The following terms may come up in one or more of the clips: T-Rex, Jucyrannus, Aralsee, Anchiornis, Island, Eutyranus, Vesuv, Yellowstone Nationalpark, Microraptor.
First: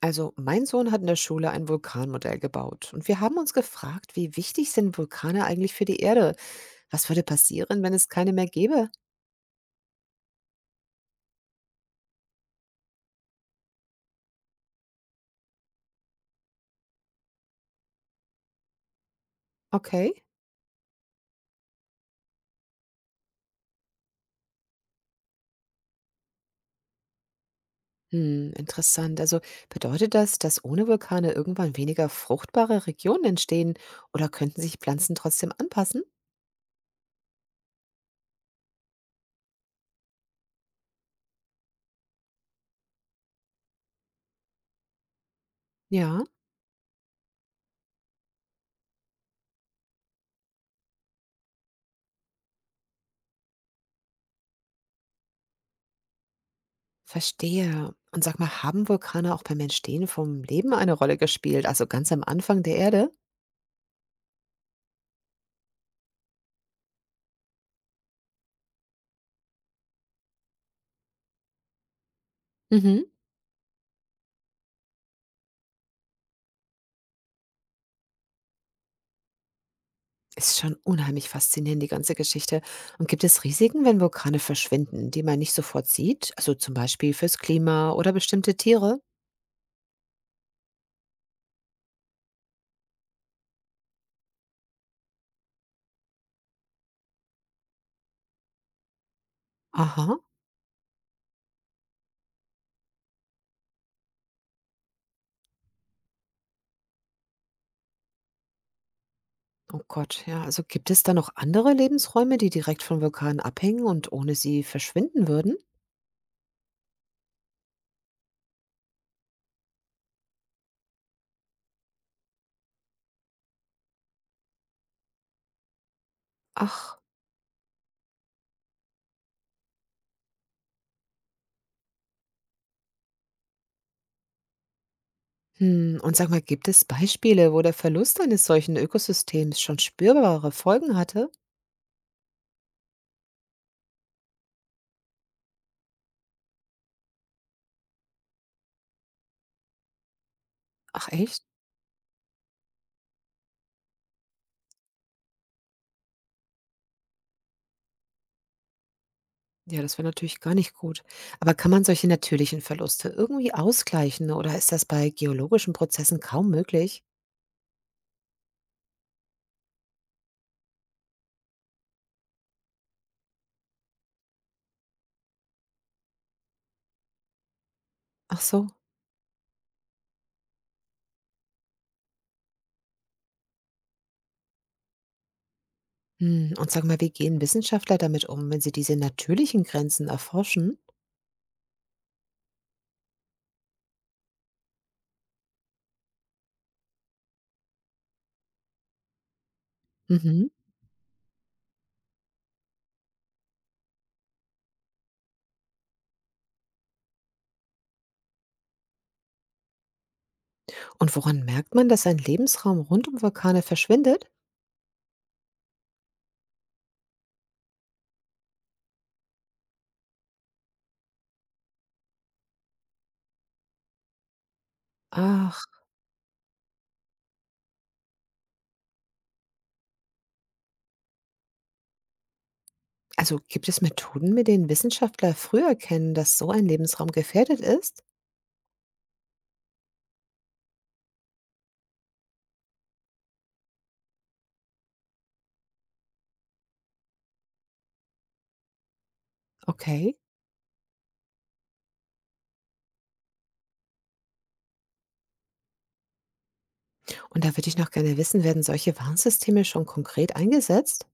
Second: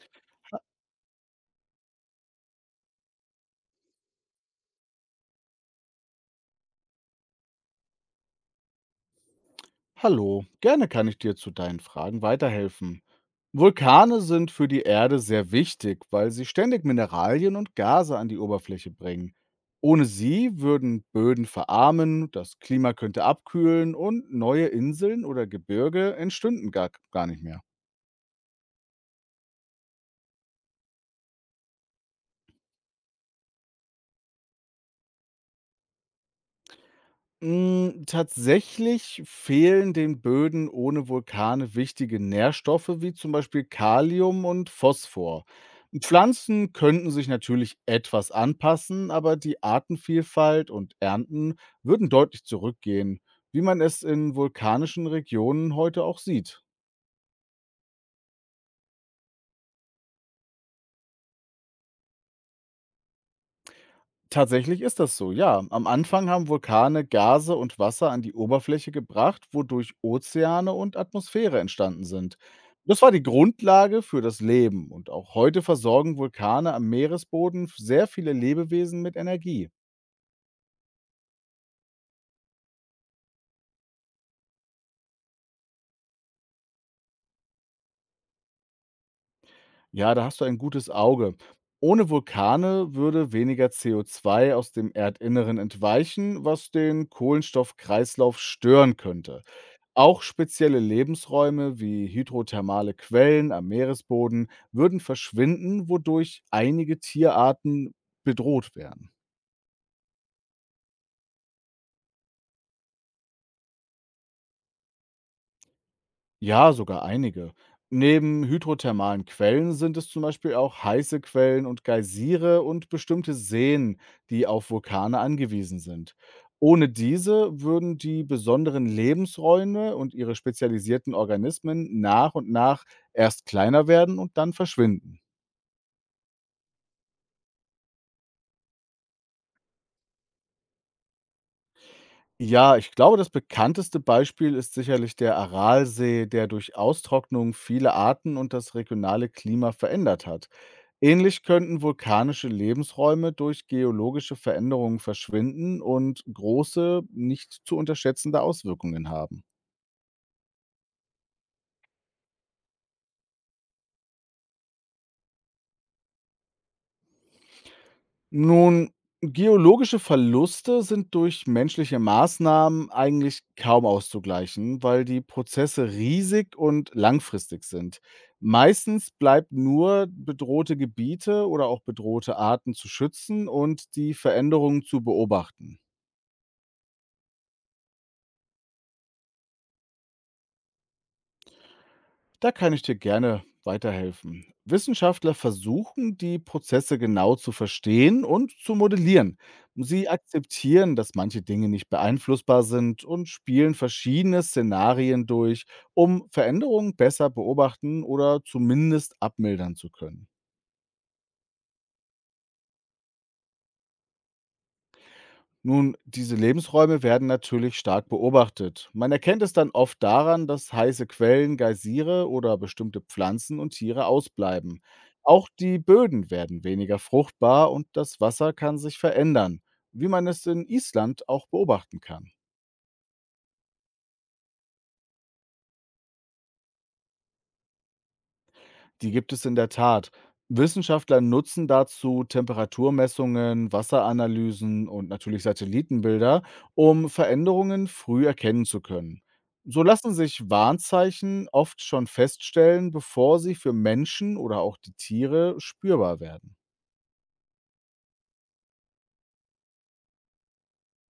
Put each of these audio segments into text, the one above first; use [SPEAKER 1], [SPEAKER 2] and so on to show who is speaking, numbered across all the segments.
[SPEAKER 1] Also, mein Sohn hat in der Schule ein Vulkanmodell gebaut und wir haben uns gefragt, wie wichtig sind Vulkane eigentlich für die Erde? Was würde passieren, wenn es keine mehr gäbe?
[SPEAKER 2] Hallo, gerne kann ich dir zu deinen Fragen weiterhelfen. Vulkane sind für die Erde sehr wichtig, weil sie ständig Mineralien und Gase an die Oberfläche bringen. Ohne
[SPEAKER 1] Okay.
[SPEAKER 2] sie würden Böden verarmen, das Klima könnte abkühlen und neue Inseln oder Gebirge entstünden gar, gar nicht mehr.
[SPEAKER 1] Hm, interessant. Also bedeutet das, dass ohne Vulkane irgendwann weniger fruchtbare Regionen entstehen oder könnten sich Pflanzen trotzdem anpassen?
[SPEAKER 2] Hm, tatsächlich fehlen den Böden ohne Vulkane wichtige Nährstoffe wie zum Beispiel Kalium und Phosphor.
[SPEAKER 1] Ja,
[SPEAKER 2] Pflanzen könnten sich natürlich etwas anpassen, aber die Artenvielfalt und Ernten würden deutlich zurückgehen, wie man es in vulkanischen Regionen heute auch sieht.
[SPEAKER 1] verstehe. Und sag mal, haben Vulkane auch beim Entstehen vom Leben eine Rolle gespielt, also ganz am Anfang der Erde?
[SPEAKER 2] Tatsächlich ist das so, ja. Am Anfang haben Vulkane Gase und Wasser an die Oberfläche gebracht, wodurch Ozeane und Atmosphäre entstanden sind.
[SPEAKER 1] Mhm.
[SPEAKER 2] Das war die Grundlage für das Leben und auch heute versorgen Vulkane am Meeresboden sehr viele Lebewesen mit Energie.
[SPEAKER 1] Ist schon unheimlich faszinierend, die ganze Geschichte. Und gibt es Risiken, wenn Vulkane verschwinden, die man nicht sofort sieht? Also zum Beispiel fürs Klima oder bestimmte Tiere?
[SPEAKER 2] Ja, da hast du ein gutes Auge. Ohne Vulkane würde weniger CO2 aus dem Erdinneren entweichen, was den Kohlenstoffkreislauf stören könnte.
[SPEAKER 1] Aha.
[SPEAKER 2] Auch spezielle Lebensräume wie hydrothermale Quellen am Meeresboden würden verschwinden, wodurch einige Tierarten bedroht wären.
[SPEAKER 1] Oh Gott, ja. Also gibt es da noch andere Lebensräume, die direkt von Vulkanen abhängen und ohne sie verschwinden würden?
[SPEAKER 2] Ja, sogar einige. Neben hydrothermalen Quellen sind es zum Beispiel auch heiße Quellen und Geysire und bestimmte Seen, die auf Vulkane angewiesen sind. Ohne
[SPEAKER 1] Ach.
[SPEAKER 2] diese würden die besonderen Lebensräume und ihre spezialisierten Organismen nach und nach erst kleiner werden und dann verschwinden.
[SPEAKER 1] Hm. Und sag mal, gibt es Beispiele, wo der Verlust eines solchen Ökosystems schon spürbare Folgen hatte?
[SPEAKER 2] Ja, ich glaube, das bekannteste Beispiel ist sicherlich der Aralsee, der durch Austrocknung viele Arten und das regionale Klima verändert hat.
[SPEAKER 1] Ach
[SPEAKER 2] Ähnlich
[SPEAKER 1] echt?
[SPEAKER 2] könnten vulkanische Lebensräume durch geologische Veränderungen verschwinden und große, nicht zu unterschätzende Auswirkungen haben.
[SPEAKER 1] Ja, das wäre natürlich gar nicht gut. Aber kann man solche natürlichen Verluste irgendwie ausgleichen oder ist das bei geologischen Prozessen kaum möglich?
[SPEAKER 2] Nun, geologische Verluste sind durch menschliche Maßnahmen eigentlich kaum auszugleichen, weil die Prozesse riesig und langfristig sind.
[SPEAKER 1] Ach so.
[SPEAKER 2] Meistens bleibt nur bedrohte Gebiete oder auch bedrohte Arten zu schützen und die Veränderungen zu beobachten.
[SPEAKER 1] Hm. Und sag mal, wie gehen Wissenschaftler damit um, wenn sie diese natürlichen Grenzen erforschen?
[SPEAKER 2] Da kann ich dir gerne weiterhelfen. Wissenschaftler versuchen, die Prozesse genau zu verstehen und zu modellieren. Sie
[SPEAKER 1] Mhm.
[SPEAKER 2] akzeptieren, dass manche Dinge nicht beeinflussbar sind und spielen verschiedene Szenarien durch, um Veränderungen besser beobachten oder zumindest abmildern zu können.
[SPEAKER 1] Und woran merkt man, dass ein Lebensraum rund um Vulkane verschwindet?
[SPEAKER 2] Nun, diese Lebensräume werden natürlich stark beobachtet. Man erkennt es dann oft daran, dass heiße Quellen, Geysire oder bestimmte Pflanzen und Tiere ausbleiben. Auch
[SPEAKER 1] Ach,
[SPEAKER 2] die Böden werden weniger fruchtbar und das Wasser kann sich verändern, wie man es in Island auch beobachten kann.
[SPEAKER 1] also gibt es Methoden, mit denen Wissenschaftler früh erkennen, dass so ein Lebensraum gefährdet ist?
[SPEAKER 2] Die gibt es in der Tat. Wissenschaftler nutzen dazu Temperaturmessungen, Wasseranalysen und natürlich Satellitenbilder, um Veränderungen früh erkennen zu können. So lassen
[SPEAKER 1] Okay.
[SPEAKER 2] sich Warnzeichen oft schon feststellen, bevor sie für Menschen oder auch die Tiere spürbar werden.
[SPEAKER 1] Und da würde ich noch gerne wissen, werden solche Warnsysteme schon konkret eingesetzt?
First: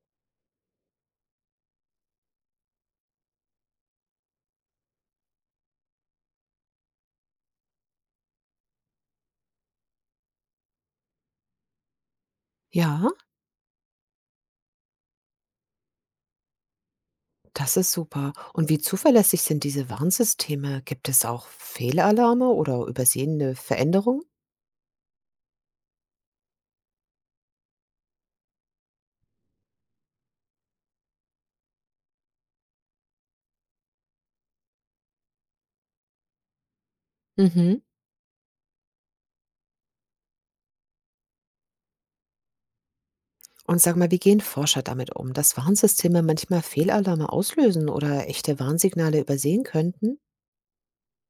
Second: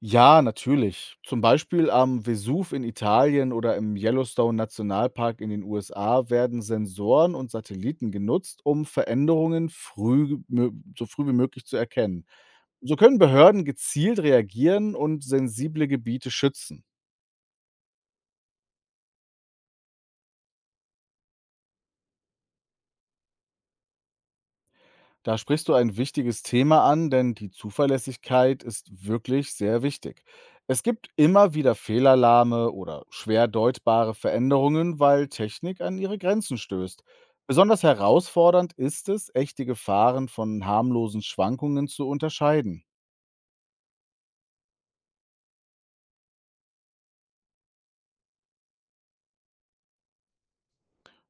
[SPEAKER 2] Ja, natürlich. Zum Beispiel am Vesuv in Italien oder im Yellowstone Nationalpark in den USA werden Sensoren und Satelliten genutzt, um Veränderungen so früh wie möglich zu erkennen. So
[SPEAKER 1] Ja.
[SPEAKER 2] können Behörden gezielt reagieren und sensible Gebiete schützen.
[SPEAKER 1] Das ist super. Und wie zuverlässig sind diese Warnsysteme? Gibt es auch Fehlalarme oder übersehene Veränderungen?
[SPEAKER 2] Da sprichst du ein wichtiges Thema an, denn die Zuverlässigkeit ist wirklich sehr wichtig. Es gibt immer wieder Fehlalarme oder schwer deutbare Veränderungen, weil Technik an ihre Grenzen stößt.
[SPEAKER 1] Mhm.
[SPEAKER 2] Besonders herausfordernd ist es, echte Gefahren von harmlosen Schwankungen zu unterscheiden.
[SPEAKER 1] Und sag mal, wie gehen Forscher damit um, dass Warnsysteme manchmal Fehlalarme auslösen oder echte Warnsignale übersehen könnten?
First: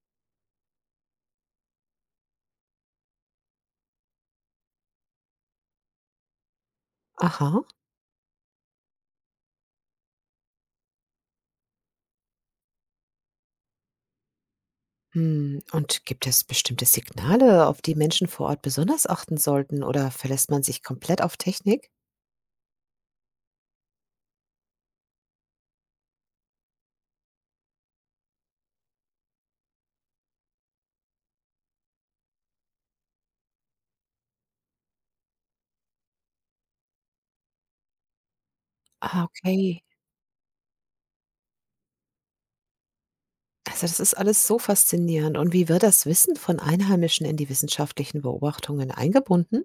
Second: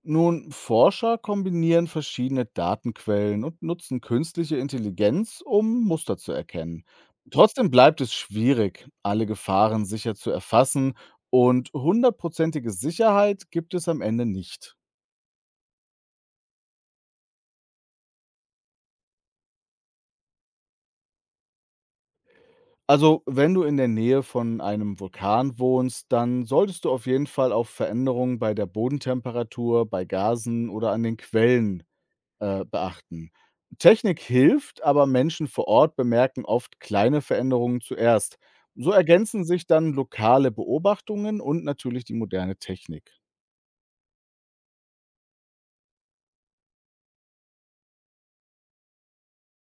[SPEAKER 2] Nun, Forscher kombinieren verschiedene Datenquellen und nutzen künstliche Intelligenz, um Muster zu erkennen.
[SPEAKER 1] Aha.
[SPEAKER 2] Trotzdem bleibt es schwierig, alle Gefahren sicher zu erfassen und hundertprozentige Sicherheit gibt es am Ende nicht.
[SPEAKER 1] Hm. Und gibt es bestimmte Signale, auf die Menschen vor Ort besonders achten sollten oder verlässt man sich komplett auf Technik?
[SPEAKER 2] Also, wenn du in der Nähe von einem Vulkan wohnst, dann solltest du auf jeden Fall auf Veränderungen bei der Bodentemperatur, bei Gasen oder an den Quellen beachten. Technik hilft, aber Menschen vor Ort bemerken oft kleine Veränderungen zuerst. So
[SPEAKER 1] Ah,
[SPEAKER 2] ergänzen sich
[SPEAKER 1] okay.
[SPEAKER 2] dann lokale Beobachtungen und natürlich die moderne Technik.
[SPEAKER 1] Also das ist alles so faszinierend. Und wie wird das Wissen von Einheimischen in die wissenschaftlichen Beobachtungen eingebunden?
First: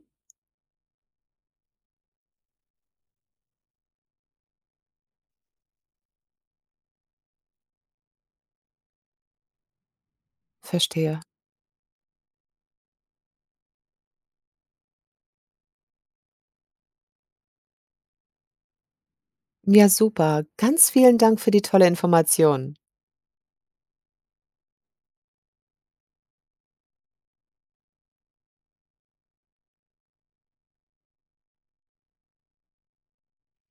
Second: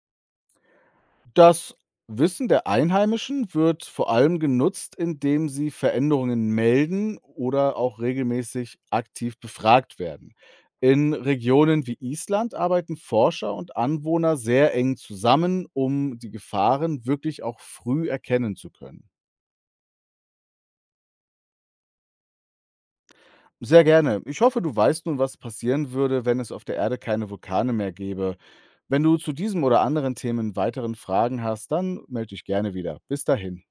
[SPEAKER 2] Das Wissen der Einheimischen wird vor allem genutzt, indem sie Veränderungen melden oder auch regelmäßig aktiv befragt werden. In
[SPEAKER 1] Verstehe.
[SPEAKER 2] Regionen wie Island arbeiten Forscher und Anwohner sehr eng zusammen, um die Gefahren wirklich auch früh erkennen zu können.
[SPEAKER 1] Ja, super. Ganz vielen Dank für die tolle Information.
[SPEAKER 2] Sehr gerne. Ich hoffe, du weißt nun, was passieren würde, wenn es auf der Erde keine Vulkane mehr gäbe. Wenn du zu diesem oder anderen Themen weiteren Fragen hast, dann melde dich gerne wieder. Bis dahin.